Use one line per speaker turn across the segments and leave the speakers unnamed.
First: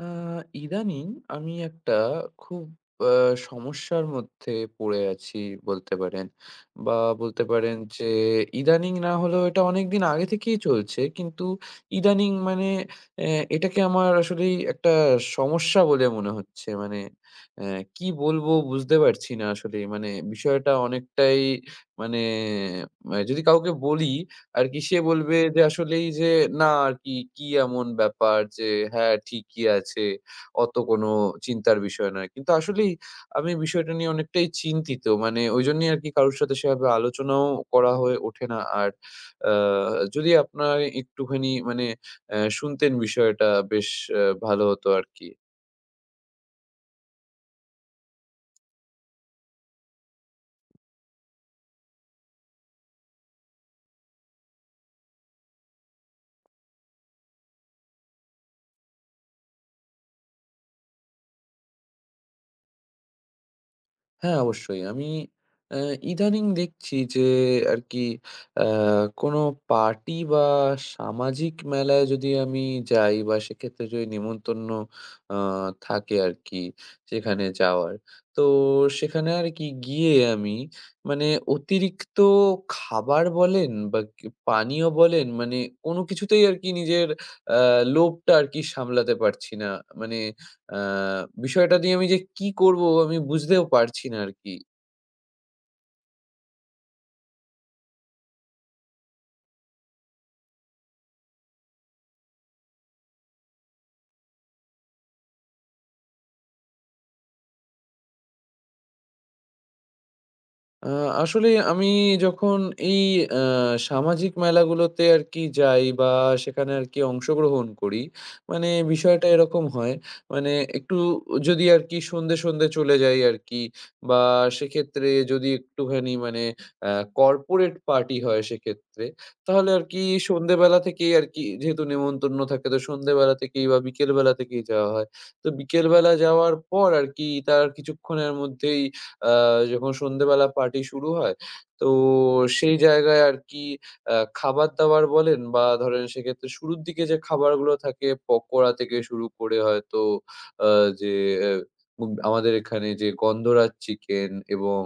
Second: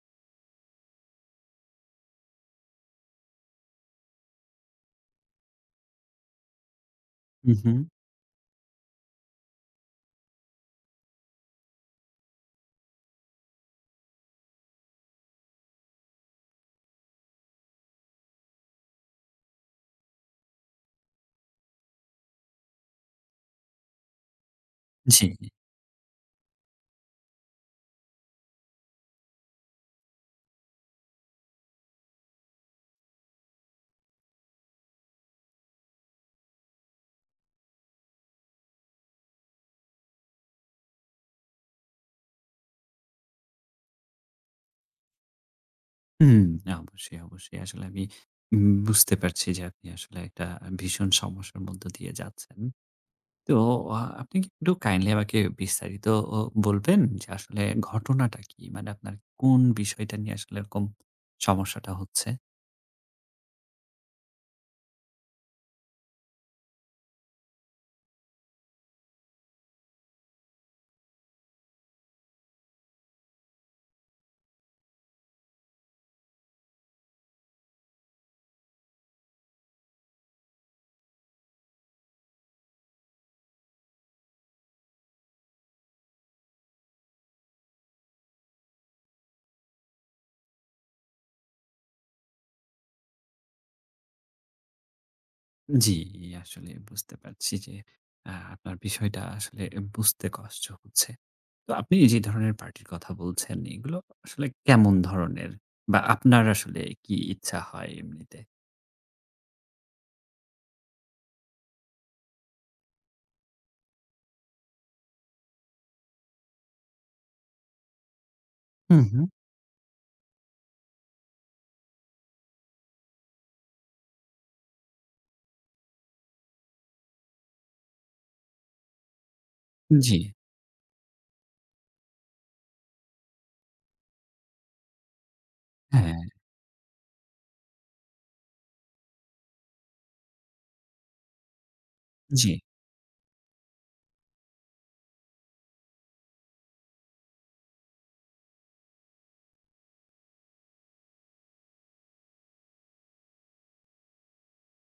আ ইদানিং আমি একটা খুব আ সমস্যার মধ্যে পড়ে আছি বলতে পারেন। বা বলতে
হু, হু।
পারেন যে ইদানিং না হলেও এটা অনেকদিন আগে থেকেই চলছে। কিন্তু ইদানিং মানে এ এটাকে আমার আসলেই একটা সমস্যা বলে মনে হচ্ছে। মানে এ কি বলবো বুঝতে পারছি না আসলে। মানে বিষয়টা অনেকটাই মানে মানে যদি কাউকে বলি আরকি, সে
জি।
বলবে যে আসলেই যে, না আরকি কি কি এমন ব্যাপার যে, হ্যাঁ, ঠিকই আছে। অত কোনো চিন্তার বিষয় নয়। কিন্তু আসলেই আমি বিষয়টা নিয়ে অনেকটাই চিন্তিত। মানে ওইজন্যই আরকি কারোর সাথে সেভাবে আলোচনাও করা হয়ে ওঠে না। আর আ যদি আপনার একটুখানি মানে শুনতেন বিষয়টা বেশ ভালো হতো আরকি।
হুম, না, অবশ্যই, অবশ্যই। আসলে আমি বুঝতে পারছি যে আপনি আসলে একটা ভীষণ সমস্যার মধ্য দিয়ে যাচ্ছেন। তো আপনি কি একটু কাইন্ডলি আমাকে বিস্তারিত অ বলবেন যে আসলে ঘটনাটা কি? মানে আপনার কোন বিষয়টা নিয়ে আসলে এরকম সমস্যাটা হচ্ছে?
হ্যাঁ, অবশ্যই। আমি অ্যা ইদানিং দেখছি যে আরকি অ্যা কোনো পার্টি বা সামাজিক মেলায় যদি আমি যাই, বা সেক্ষেত্রে যদি নিমন্ত্রণ আ থাকে আরকি সেখানে যাওয়ার। তো সেখানে আরকি গিয়ে আমি মানে অতিরিক্ত খাবার বলেন বা কি পানীয় বলেন, মানে কোনো কিছুতেই আরকি নিজের অ্যা লোভটা আরকি সামলাতে পারছি না। মানে, আ বিষয়টা নিয়ে আমি যে কি করব আমি বুঝতেও পারছি না আরকি।
জি, আসলে বুঝতে পারছি যে আপনার বিষয়টা আসলে বুঝতে কষ্ট হচ্ছে। তো আপনি যে ধরনের পার্টির কথা বলছেন, এগুলো আসলে কেমন ধরনের? বা আপনার আসলে কি ইচ্ছা হয় এমনিতে?
আ আসলে আমি যখন এই আ সামাজিক মেলাগুলোতে আরকি যাই বা সেখানে আরকি অংশগ্রহণ করি, মানে
হুম, হুম।
বিষয়টা এরকম হয়, মানে একটু যদি আরকি সন্ধ্যে, সন্ধ্যে চলে যাই আরকি, বা সেক্ষেত্রে যদি একটুখানি মানে আ কর্পোরেট পার্টি হয় সেক্ষেত্রে, তাহলে আরকি
জি।
সন্ধ্যেবেলা থেকেই আরকি যেহেতু নেমন্তন্ন থাকে, তো সন্ধ্যেবেলা থেকেই বা বিকেলবেলা থেকেই যাওয়া হয়। তো বিকেলবেলা
হ্যাঁ,
যাওয়ার পর আরকি তার কিছুক্ষণের মধ্যেই, আ যখন সন্ধ্যেবেলা পার্টি শুরু হয়, তো
জি।
সেই জায়গায় আরকি খাবার-দাবার বলেন, বা ধরেন সেক্ষেত্রে শুরুর দিকে যে খাবারগুলো থাকে, পকোড়া থেকে শুরু করে হয়তো আ যে এ আমাদের এখানে যে গন্ধরাজ চিকেন, এবং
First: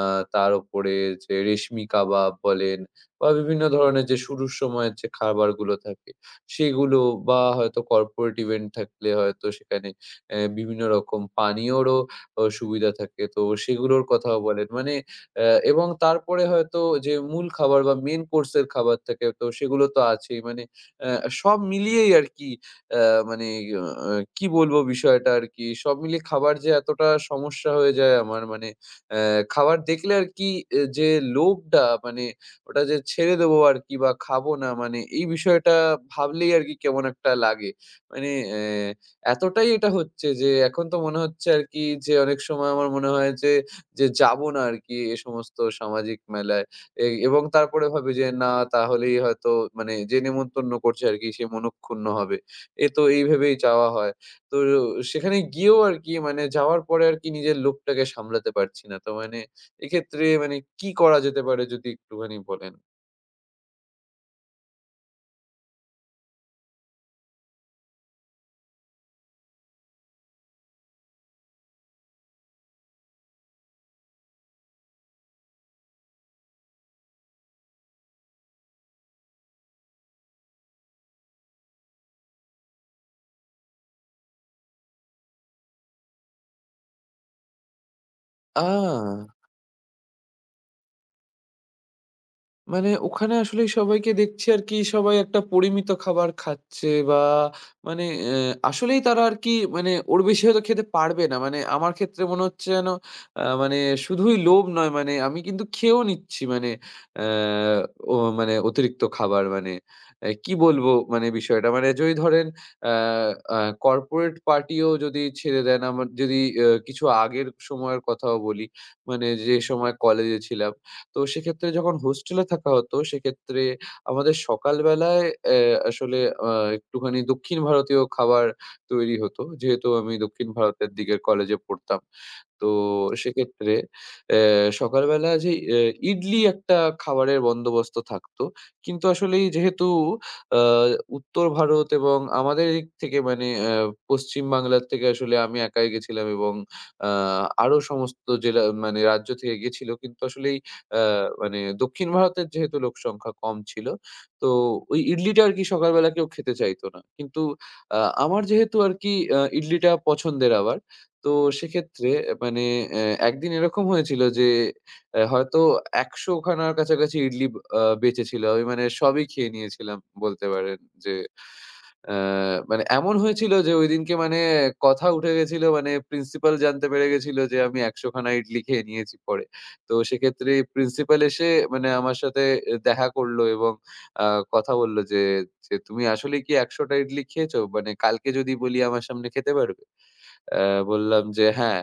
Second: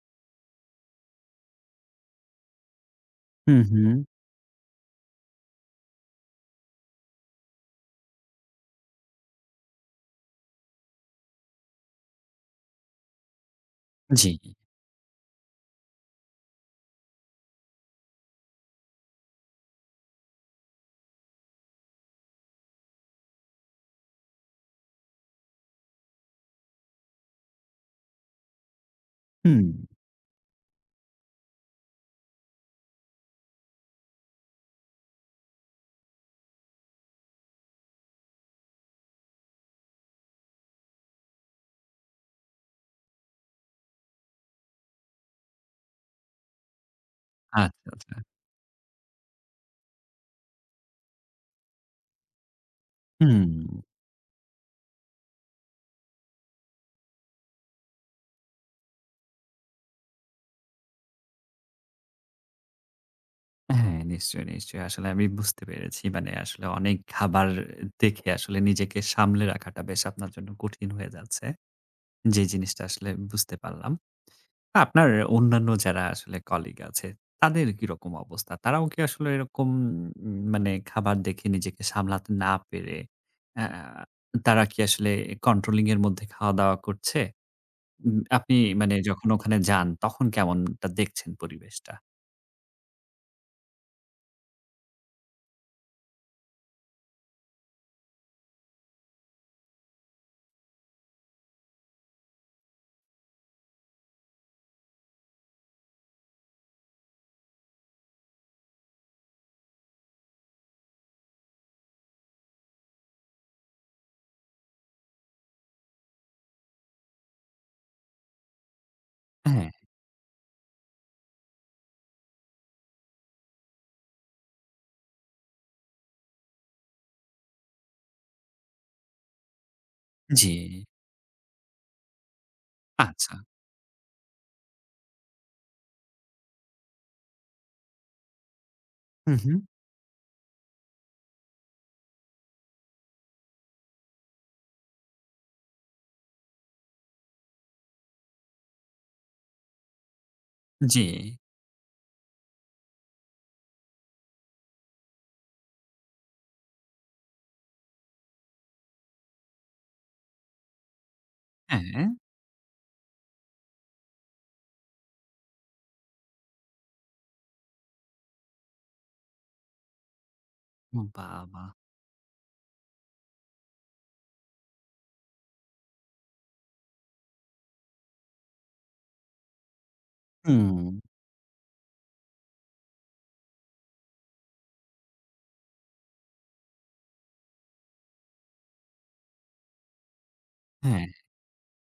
আ তার উপরে যে রেশমি কাবাব বলেন, বা
হুম,
বিভিন্ন
হুম।
ধরনের যে শুরুর সময়ের যে খাবারগুলো থাকে সেগুলো, বা হয়তো কর্পোরেট ইভেন্ট থাকলে হয়তো সেখানে বিভিন্ন রকম পানীয়রও সুবিধা থাকে। তো সেগুলোর
জি।
কথাও বলেন। মানে, এবং তারপরে হয়তো যে মূল খাবার বা মেইন কোর্স এর খাবার থাকে, তো সেগুলো তো আছেই। মানে সব মিলিয়েই আরকি, অ্যা মানে অ কি বলবো বিষয়টা আরকি। সব মিলিয়ে খাবার যে এতটা সমস্যা হয়ে যায় আমার, মানে অ্যা
হুম।
খাবার দেখলে আরকি, যে লোভটা, মানে ওটা যে ছেড়ে দেবো আরকি বা খাবো না, মানে এই বিষয়টা ভাবলেই আরকি কেমন একটা লাগে। মানে এতটাই এটা হচ্ছে যে এখন তো মনে হচ্ছে আরকি, যে অনেক সময় আমার মনে হয় যে, যাবো না আরকি সমস্ত সামাজিক মেলায়। এবং তারপরে
আচ্ছা, আচ্ছা।
ভাবি যে, না, তাহলেই হয়তো মানে যে নেমন্তন্ন করছে আরকি সে মনঃক্ষুণ্ণ হবে। তো এই
হুম।
ভেবেই যাওয়া হয়। তো সেখানে গিয়েও আরকি, মানে যাওয়ার পরে আরকি নিজের লোভটাকে সামলাতে পারছি না। তো মানে এক্ষেত্রে মানে কি করা যেতে পারে যদি একটুখানি বলেন?
হ্যাঁ, নিশ্চয়ই, নিশ্চয়ই। আসলে আমি বুঝতে পেরেছি। মানে আসলে অনেক খাবার দেখে আসলে নিজেকে সামলে রাখাটা বেশ আপনার জন্য কঠিন হয়ে যাচ্ছে। যে জিনিসটা আসলে বুঝতে পারলাম। আপনার অন্যান্য যারা আসলে কলিগ আছে, তাদের কিরকম অবস্থা? তারাও কি আসলে এরকম মানে খাবার দেখে নিজেকে সামলাতে না পেরে, আ তারা কি আসলে কন্ট্রোলিং এর মধ্যে খাওয়া-দাওয়া করছে? আপনি
আ
মানে যখন ওখানে যান তখন কেমনটা দেখছেন পরিবেশটা?
মানে ওখানে আসলেই সবাইকে দেখছি আরকি, সবাই একটা পরিমিত খাবার খাচ্ছে, বা মানে আসলেই তারা আরকি মানে ওর বেশি হয়তো খেতে পারবে না। মানে আমার ক্ষেত্রে মনে হচ্ছে যেন, মানে শুধুই লোভ নয়, মানে আমি কিন্তু খেয়েও নিচ্ছি, মানে অ্যা ও মানে অতিরিক্ত খাবার, মানে কি বলবো মানে বিষয়টা? মানে যদি ধরেন, অ্যা আ কর্পোরেট পার্টিও যদি ছেড়ে দেন, আমার যদি কিছু আগের সময়ের কথাও বলি, মানে যে
হ্যাঁ,
সময় কলেজে ছিলাম। তো সেক্ষেত্রে যখন হোস্টেলে থাকা হতো, সেক্ষেত্রে আমাদের সকালবেলায় আসলে আ একটুখানি দক্ষিণ ভারতীয় খাবার তৈরি হতো। যেহেতু আমি দক্ষিণ
জি।
ভারতের দিকের কলেজে পড়তাম। তো
আচ্ছা।
সেক্ষেত্রে সকালবেলা যে ইডলি একটা খাবারের বন্দোবস্ত থাকতো। কিন্তু
হু,
আসলেই
হু।
যেহেতু আ উত্তর ভারত এবং আমাদের এদিক থেকে, মানে পশ্চিম বাংলার থেকে আসলে আমি একাই গেছিলাম, এবং আ আরো সমস্ত জেলা, মানে রাজ্য থেকে গেছিল। কিন্তু আসলেই
জি।
মানে দক্ষিণ ভারতের যেহেতু লোক সংখ্যা কম ছিল, তো ওই ইডলিটা আর কি সকালবেলা কেউ খেতে চাইতো না। কিন্তু আ আমার যেহেতু আর কি ইডলিটা পছন্দের আবার। তো
হ্যাঁ।
সেক্ষেত্রে মানে, এ একদিন এরকম হয়েছিল যে, হয়তো ১০০ খানার কাছাকাছি ইডলি বেঁচেছিল। আমি মানে সবই খেয়ে নিয়েছিলাম বলতে পারেন। যে,
বাহ! বাহ!
আ মানে এমন হয়েছিল যে ঐদিনকে, মানে কথা উঠে গেছিল, মানে প্রিন্সিপাল জানতে পেরে গেছিল যে আমি ১০০ খানা ইডলি খেয়ে নিয়েছি পরে। তো সেক্ষেত্রে
হুম।
প্রিন্সিপাল এসে মানে আমার সাথে দেখা করল এবং আ কথা বলল যে, "তুমি আসলেই কি ১০০ টা ইডলি খেয়েছো? মানে কালকে যদি বলি আমার সামনে খেতে পারবে?" আ
হ্যাঁ,
বললাম যে, "হ্যাঁ।"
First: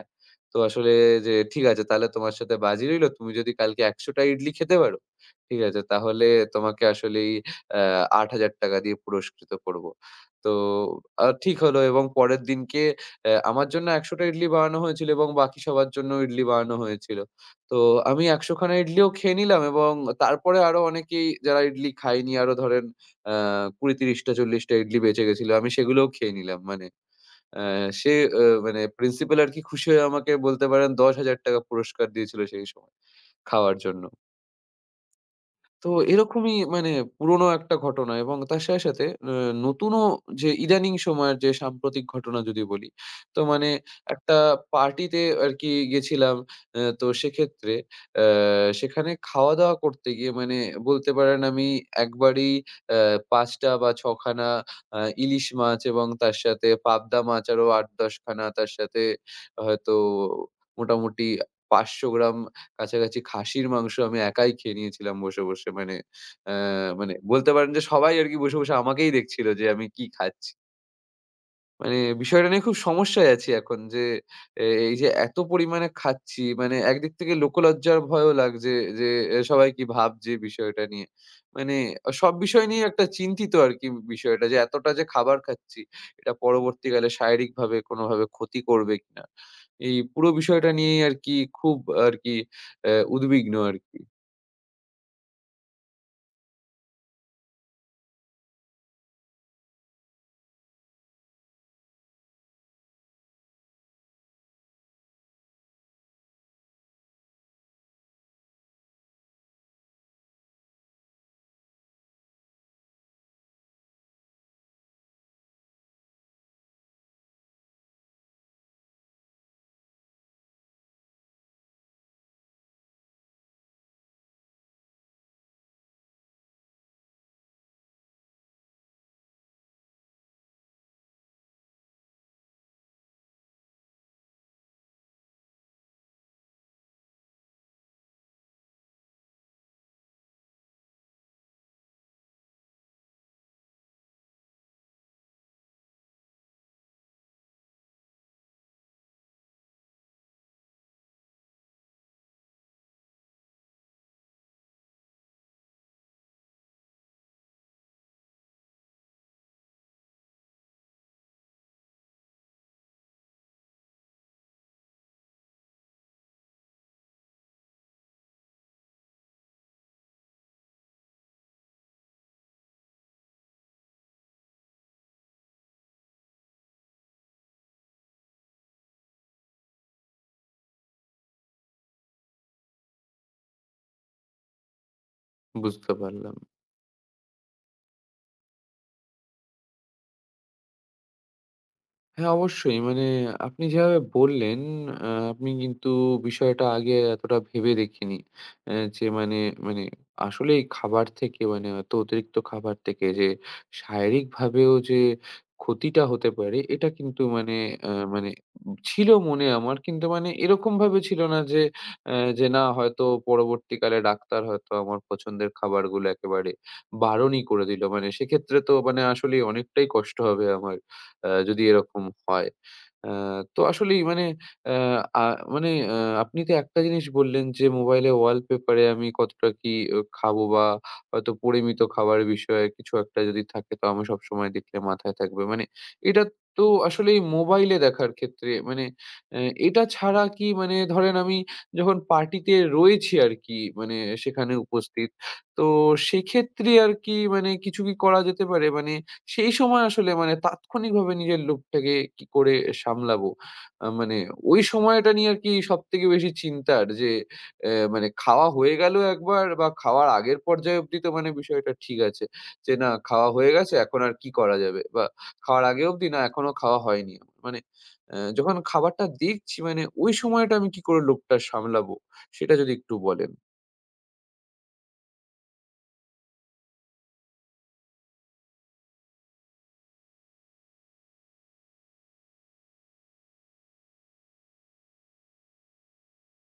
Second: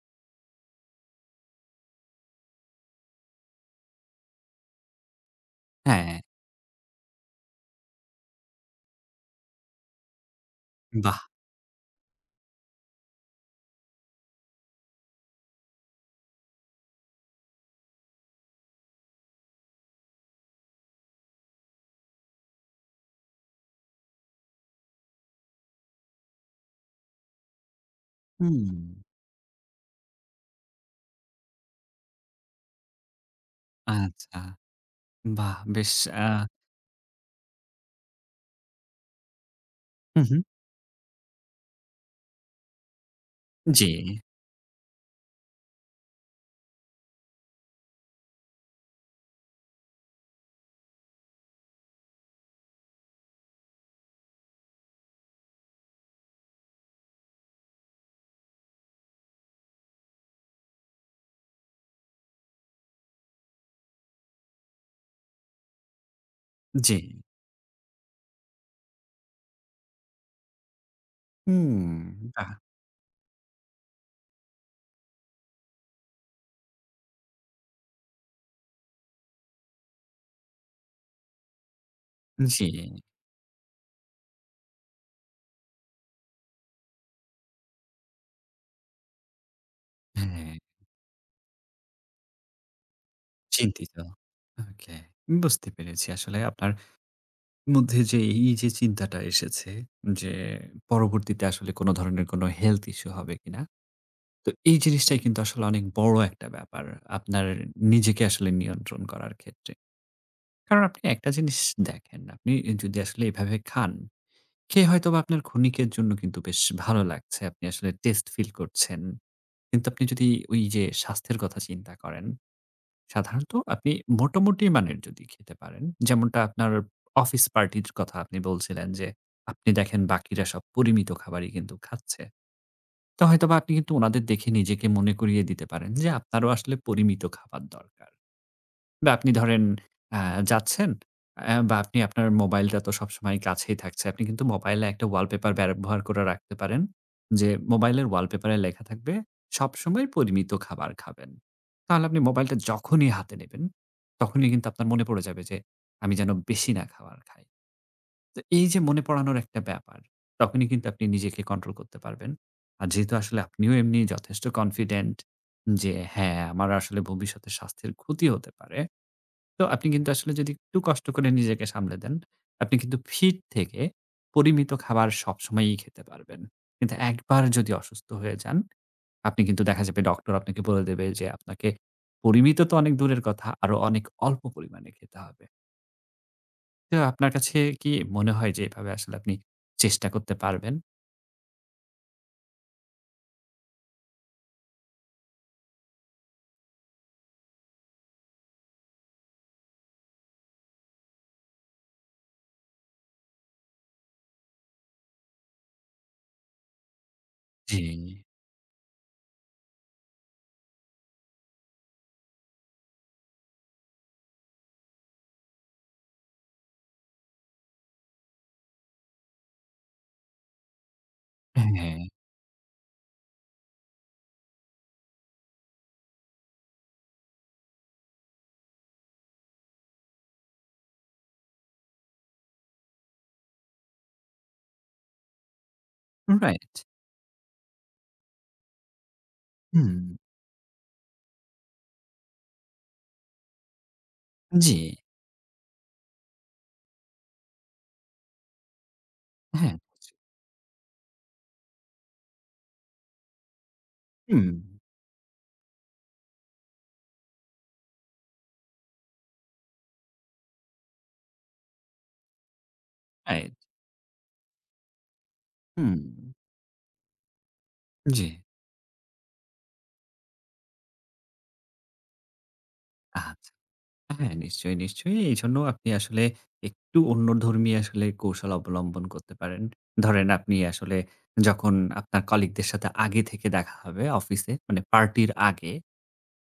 তো আসলে, "যে ঠিক আছে, তাহলে তোমার সাথে বাজি রইলো। তুমি যদি কালকে ১০০ টা ইডলি খেতে পারো, ঠিক আছে?
হ্যাঁ।
তাহলে তোমাকে আসলেই আ ৳৮,০০০ দিয়ে পুরস্কৃত করব।" তো
বাহ!
ঠিক হলো, এবং পরের দিনকে আমার জন্য ১০০ টা ইডলি বানানো হয়েছিল, এবং বাকি সবার জন্য ইডলি বানানো হয়েছিল। তো আমি ১০০ খানা ইডলিও খেয়ে নিলাম, এবং তারপরে আরো অনেকেই যারা ইডলি খায়নি, আরো ধরেন আ ২০, ৩০ টা ৪০ টা ইডলি বেঁচে গেছিল। আমি সেগুলোও খেয়ে নিলাম। মানে অ্যা সে,
হুম।
মানে প্রিন্সিপাল আরকি খুশি হয়ে আমাকে বলতে পারেন ৳১০,০০০ পুরস্কার দিয়েছিল সেই সময় খাওয়ার জন্য।
আচ্ছা। বাহ!
তো
বেশ আ
এরকমই মানে পুরোনো একটা ঘটনা, এবং তার সাথে, সাথে আ নতুনও,
হু, হু।
যে ইদানিং সময়ের যে সাম্প্রতিক ঘটনা যদি বলি, তো মানে
জি,
একটা পার্টিতে আরকি গেছিলাম। তো সেক্ষেত্রে আ সেখানে খাওয়া-দাওয়া করতে গিয়ে, মানে বলতে পারেন আমি একবারেই আ ৫ টা বা ৬ খানা ইলিশ মাছ, এবং তার সাথে পাবদা মাছ আরো ৮-১০ খানা। তার সাথে হয়তো মোটামুটি ৫০০ গ্রাম কাছাকাছি খাসির মাংস আমি একাই খেয়ে নিয়েছিলাম বসে, বসে। মানে অ্যা
জি।
মানে বলতে পারেন যে সবাই আরকি বসে, বসে আমাকেই দেখছিল যে আমি কি খাচ্ছি।
হুম।
মানে বিষয়টা
বাহ!
নিয়ে খুব সমস্যায় আছি এখন যে, এই যে এত পরিমাণে খাচ্ছি, মানে একদিক থেকে লোকলজ্জার ভয়ও লাগছে যে সবাই কি ভাবছে বিষয়টা নিয়ে। মানে সব
জি।
বিষয় নিয়ে একটা চিন্তিত আরকি, বিষয়টা যে এতটা যে খাবার খাচ্ছি এটা পরবর্তীকালে শারীরিকভাবে কোনোভাবে ক্ষতি করবে কিনা। এই পুরো
হ্যাঁ,
বিষয়টা নিয়েই আরকি খুব আরকি উদ্বিগ্ন
চিন্তিত।
আরকি।
ওকে। বুঝতে পেরেছি আসলে আপনার মধ্যে যে এই যে চিন্তাটা এসেছে যে পরবর্তীতে আসলে কোন ধরনের কোন হেলথ ইস্যু হবে কিনা? তো এই জিনিসটাই কিন্তু আসলে অনেক বড় একটা ব্যাপার। আপনার নিজেকে আসলে নিয়ন্ত্রণ করার ক্ষেত্রে। কারণ আপনি একটা জিনিস দেখেন, আপনি যদি আসলে এভাবে খান, খেয়ে হয়তোবা আপনার ক্ষণিকের জন্য কিন্তু বেশ ভালো লাগছে। আপনি আসলে টেস্ট ফিল করছেন। কিন্তু আপনি যদি ওই যে স্বাস্থ্যের কথা চিন্তা করেন, সাধারণত আপনি মোটামুটি মানের যদি খেতে পারেন, যেমনটা আপনার অফিস পার্টির কথা আপনি বলছিলেন যে, আপনি দেখেন বাকিরা সব পরিমিত খাবারই কিন্তু খাচ্ছে। তো হয়তোবা আপনি কিন্তু উনাদের দেখে নিজেকে মনে করিয়ে দিতে পারেন যে আপনারও আসলে পরিমিত খাবার দরকার। বা আপনি ধরেন আ যাচ্ছেন বা আপনি আপনার মোবাইলটা তো সবসময় কাছেই থাকছে। আপনি কিন্তু মোবাইলে একটা ওয়ালপেপার ব্যবহার করে রাখতে পারেন। যে মোবাইলের ওয়ালপেপারে লেখা থাকবে, "সবসময় পরিমিত খাবার খাবেন।" তাহলে আপনি মোবাইলটা যখনই হাতে নেবেন, তখনই কিন্তু আপনার মনে পড়ে যাবে যে আমি যেন বেশি না খাবার খাই। তো এই যে মনে পড়ানোর একটা ব্যাপার, তখনই কিন্তু আপনি নিজেকে কন্ট্রোল করতে পারবেন। আর যেহেতু আসলে আপনিও এমনি যথেষ্ট কনফিডেন্ট যে হ্যাঁ, আমার আসলে ভবিষ্যতে স্বাস্থ্যের ক্ষতি হতে পারে। তো আপনি কিন্তু আসলে যদি একটু কষ্ট করে নিজেকে সামলে দেন, আপনি কিন্তু ফিট থেকে পরিমিত খাবার সবসময়ই খেতে পারবেন। কিন্তু একবার যদি অসুস্থ হয়ে যান, আপনি কিন্তু দেখা যাবে ডক্টর আপনাকে বলে দেবে যে আপনাকে পরিমিত তো অনেক দূরের কথা, আরো অনেক অল্প পরিমাণে খেতে হবে।
বুঝতে পারলাম।
তো আপনার কাছে কি মনে হয় যে এভাবে আসলে আপনি চেষ্টা করতে পারবেন?
হ্যাঁ, অবশ্যই। মানে আপনি যেভাবে বললেন, আপনি কিন্তু বিষয়টা আগে এতটা ভেবে দেখিনি। যে মানে, মানে আসলেই খাবার থেকে, মানে এত অতিরিক্ত খাবার থেকে যে শারীরিকভাবেও যে ক্ষতিটা হতে পারে, এটা কিন্তু মানে,
জি।
মানে ছিল মনে আমার। কিন্তু মানে এরকমভাবে ছিল না যে, যে না, হয়তো পরবর্তীকালে ডাক্তার হয়তো আমার পছন্দের খাবারগুলো একেবারে বারণই করে দিল। মানে সেক্ষেত্রে তো মানে আসলেই অনেকটাই কষ্ট হবে আমার। যদি
হ্যাঁ।
এরকম হয়। আ তো আসলেই মানে, আ আ মানে, আ আপনি তো একটা জিনিস বললেন যে, মোবাইলে ওয়ালপেপারে আমি কতটা কি খাবো, বা হয়তো পরিমিত খাবার বিষয়ে কিছু একটা যদি থাকে, তো আমি সবসময় দেখলে মাথায় থাকবে। মানে এটা তো
রাইট।
আসলেই মোবাইলে দেখার ক্ষেত্রে মানে, অ্যা এটা
হুম।
ছাড়া কি মানে, ধরেন আমি যখন পার্টিতে রয়েছি আরকি, মানে সেখানে
জি।
উপস্থিত, তো সেক্ষেত্রে আর কি মানে কিছু কি করা যেতে পারে? মানে সেই
হ্যাঁ।
সময় আসলে মানে তাৎক্ষণিকভাবে নিজের লোভটাকে কি করে সামলাবো? মানে
হুম।
ওই সময়টা নিয়ে আরকি সবথেকে বেশি চিন্তার, যে মানে খাওয়া হয়ে গেল একবার বা খাওয়ার আগের পর্যায়ে অবধি, তো মানে বিষয়টা ঠিক আছে। যে না, খাওয়া হয়ে
রাইট।
গেছে, এখন আর কি করা যাবে? বা খাওয়ার আগে
হুম।
অবধি, না এখনো খাওয়া হয়নি আমার। মানে
জি।
যখন খাবারটা দেখছি, মানে ওই সময়টা আমি কি করে লোভটা সামলাবো? সেটা যদি একটু বলেন।
আচ্ছা। হ্যাঁ, নিশ্চয়ই, নিশ্চয়ই। এইজন্য আপনি আসলে একটু অন্যধর্মী আসলে কৌশল অবলম্বন করতে পারেন। ধরেন আপনি আসলে যখন আপনার কলিগদের সাথে আগে থেকে দেখা হবে অফিসে, মানে পার্টির আগে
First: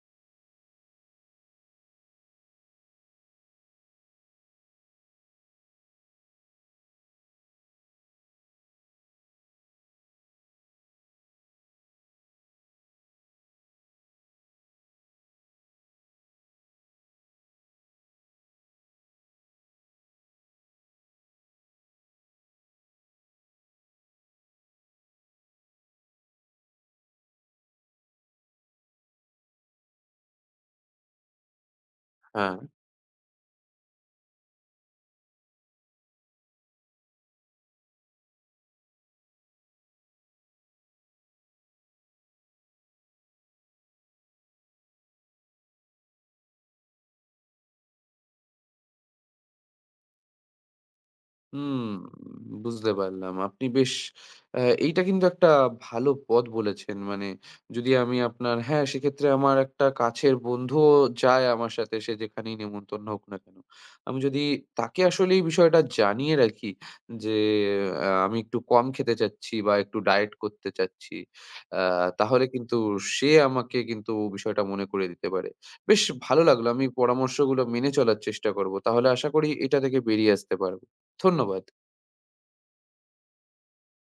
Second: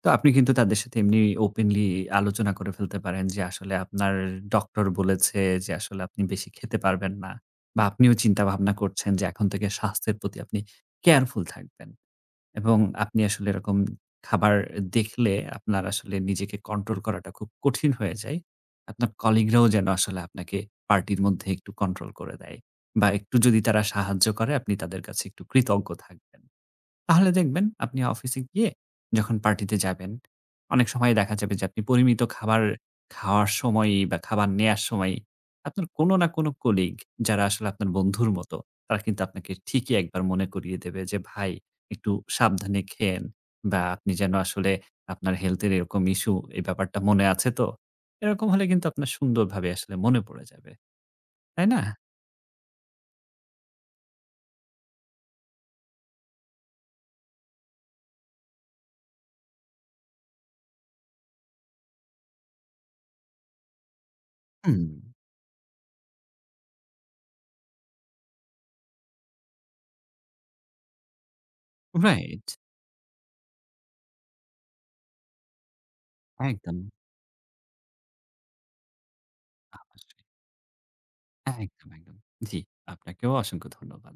তো আপনি কিন্তু তাদের সাথে এমনি ওপেনলি আলোচনা করে ফেলতে পারেন যে আসলে আপনার ডক্টর বলেছে যে আসলে আপনি বেশি খেতে পারবেন না। বা আপনিও চিন্তা ভাবনা করছেন যে এখন থেকে স্বাস্থ্যের প্রতি আপনি কেয়ারফুল থাকবেন। এবং আপনি আসলে এরকম খাবার দেখলে আপনার আসলে নিজেকে কন্ট্রোল করাটা খুব কঠিন হয়ে যায়। আপনার কলিগরাও যেন আসলে আপনাকে পার্টির মধ্যে একটু কন্ট্রোল করে দেয়। বা একটু যদি তারা সাহায্য করে আপনি তাদের কাছে একটু কৃতজ্ঞ থাকবেন। তাহলে দেখবেন আপনি অফিসে গিয়ে যখন পার্টিতে যাবেন, অনেক সময় দেখা যাবে যে আপনি পরিমিত
হ্যাঁ।
খাবার খাওয়ার সময়ই বা খাবার নেয়ার সময়ই আপনার কোনো না কোনো কলিগ যারা আসলে আপনার বন্ধুর মতো, তারা কিন্তু আপনাকে ঠিকই একবার মনে করিয়ে দেবে যে, "ভাই একটু সাবধানে খেয়েন" বা আপনি যেন আসলে আপনার হেলথ এর এরকম ইস্যু এই ব্যাপারটা মনে আছে তো? এরকম হলে কিন্তু আপনার সুন্দরভাবে আসলে মনে পড়ে যাবে। তাই না?
হুম, বুঝতে পারলাম। আপনি বেশ এইটা কিন্তু একটা ভালো পথ বলেছেন। মানে যদি আমি আপনার, হ্যাঁ, সেক্ষেত্রে আমার একটা কাছের বন্ধুও যায় আমার সাথে, সে যেখানেই নেমন্তন্ন হোক না কেন। আমি যদি
হুম।
তাকে আসলে এই বিষয়টা জানিয়ে রাখি যে, আমি একটু কম খেতে চাচ্ছি বা একটু ডায়েট করতে চাচ্ছি, আ
রাইট,
তাহলে কিন্তু সে আমাকে কিন্তু বিষয়টা মনে করিয়ে দিতে পারে। বেশ ভালো লাগলো।
একদম।
আমি পরামর্শগুলো মেনে চলার চেষ্টা করব। তাহলে আশা করি এটা থেকে বেরিয়ে আসতে পারব। ধন্যবাদ।
একদম, একদম। জি, আপনাকেও অসংখ্য ধন্যবাদ।